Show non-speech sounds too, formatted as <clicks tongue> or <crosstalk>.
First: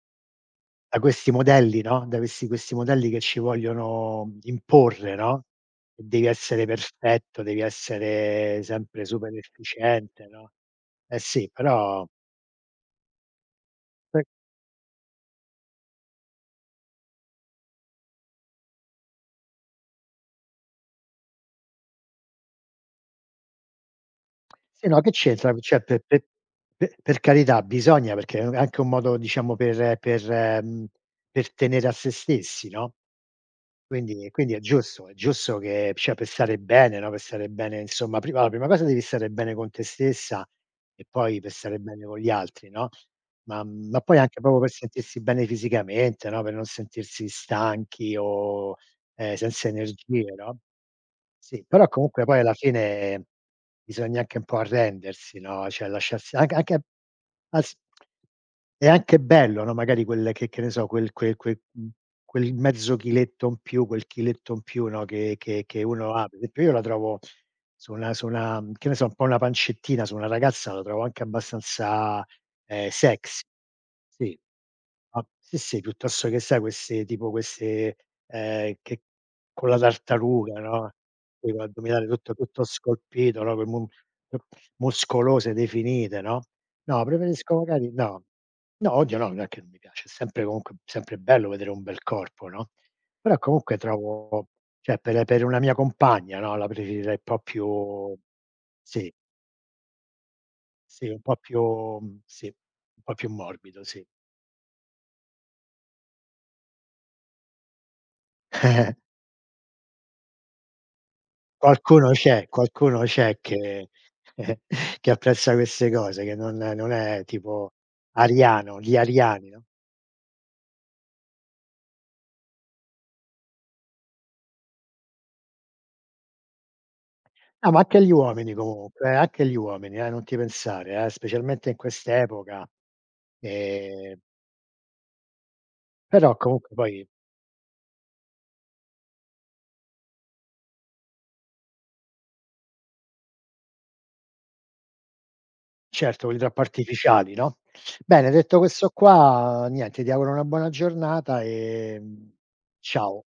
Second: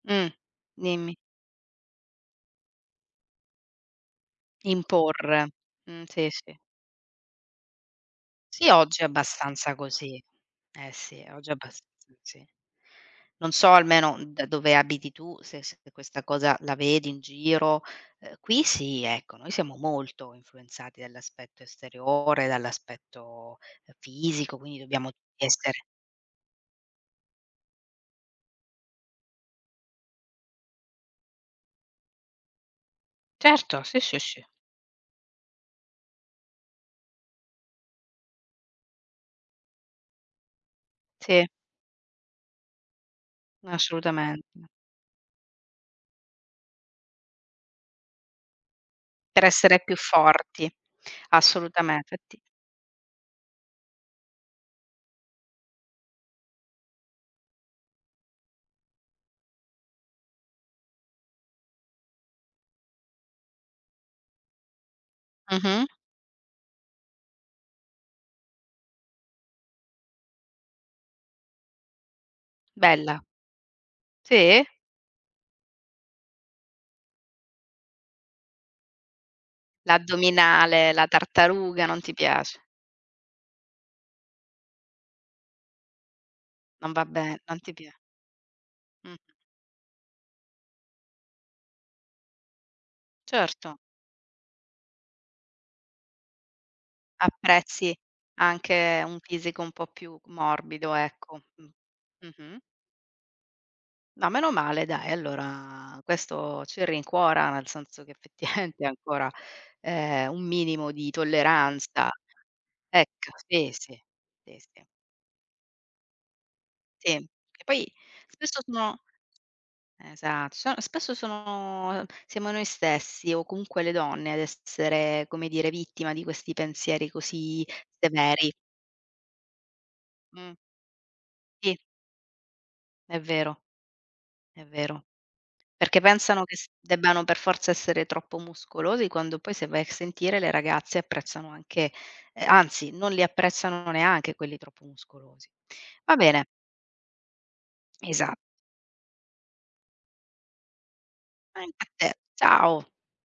Mh. Da Dimmi. questi modelli, no, da questi questi modelli che ci vogliono imporre, no. Imporre, mh, Devi sì, sì. essere perfetto, devi essere Sì, oggi sempre è super abbastanza così. efficiente, no. Eh Eh sì, sì, oggi è però abbastanza così. Non so, almeno poi da dove abiti tu, se se questa cosa la vedi in giro; ehm, qui sì, ecco, noi siamo molto influenzati dall'aspetto esteriore, dall'aspetto, ehm, <clicks tongue> fisico, quindi Sì, no, che dobbiamo c'entra co cioè, essere pe pe pe per carità, bisogna, perché, mhmm, è anche un modo, diciamo, per per, mhmm per tenere a se stessi, no. Certo, sì, sì, Quindi e sì. quindi è giusto è giusto che, cioè, per stare bene, no, per stare bene, insomma, prima la prima cosa devi stare bene con te stessa e poi, Sì. per stare bene con gli altri, no. Ma, mhmm ma poi anche Assolutamente. proprio per sentirsi bene fisicamente, no, per non sentirsi stanchi o, ehm, Per senza essere più energie, no. forti. Sì, però Assolutamente. comunque Fatti poi alla fine bisogna anche un po' arrendersi, no, cioè lasciarsi anche anche asp <clicks tongue> è anche bello, no, magari quel che che ne so, quel quel quel mhmm, quel mezzo chiletto in più quel chiletto in più, no, che che che Mh-mh. uno ha. Pe e pe io la trovo su una su una che ne so, un po' una pancettina, su una ragazza la trovo anche abbastanza, ehm, Bella. sex. Sì. Si? A sì, sì, piuttosto che sai, queste tipo queste ehm, che con la tartaruga, L'addominale, no. la Poi tartaruga, non l'addominale ti tutto piace. tutto scolpito, no, ehm, mu mu muscolose, definite, no. Non No, vabbè preferisco non ti magari pia no. No, Mh. odio no, non è che non mi piace, è sempre comunque sempre bello vedere un bel corpo, no. Però comunque Certo. trovo cioè, per per una mia compagna, no, la preferirei un po' Apprezzi più anche sì. un fisico un po' più morbido, Sì un po' ecco. Mh. più sì. Mh-mh. Un po' più morbido, si. Ma meno male dai, allora questo ci rincuora, nel senso che effettivamente <chuckles> ancora, ehm, un minimo di Qualcuno tolleranza. c'è, qualcuno Ecco, c'è sì, che sì. Si <chuckles> si. che apprezza queste cose, che non non Sì, è che tipo poi spesso ariano, sono gli ariani, no. Esatto, son spesso sono, ehm siamo noi stessi o comunque le donne ad essere, come dire, vittima di questi pensieri così No, ma anche gli severi. uomini comunque eh anche gli uomini eh, non ti Mh. pensare eh, specialmente in Sì. quest'epoca. È vero. Ehm È vero. Perché Però pensano che s comunque poi debbano per forza essere troppo muscolosi, quando poi, se vai a sentire le ragazze, apprezzano anche eh, anzi, non li apprezzano neanche quelli troppo muscolosi. Va Certo, quelli bene. troppo artificiali, no. Bene, Esa detto questo qua, niente, ti auguro una buona giornata Anche a e, te. mhmm, Ciao. ciao.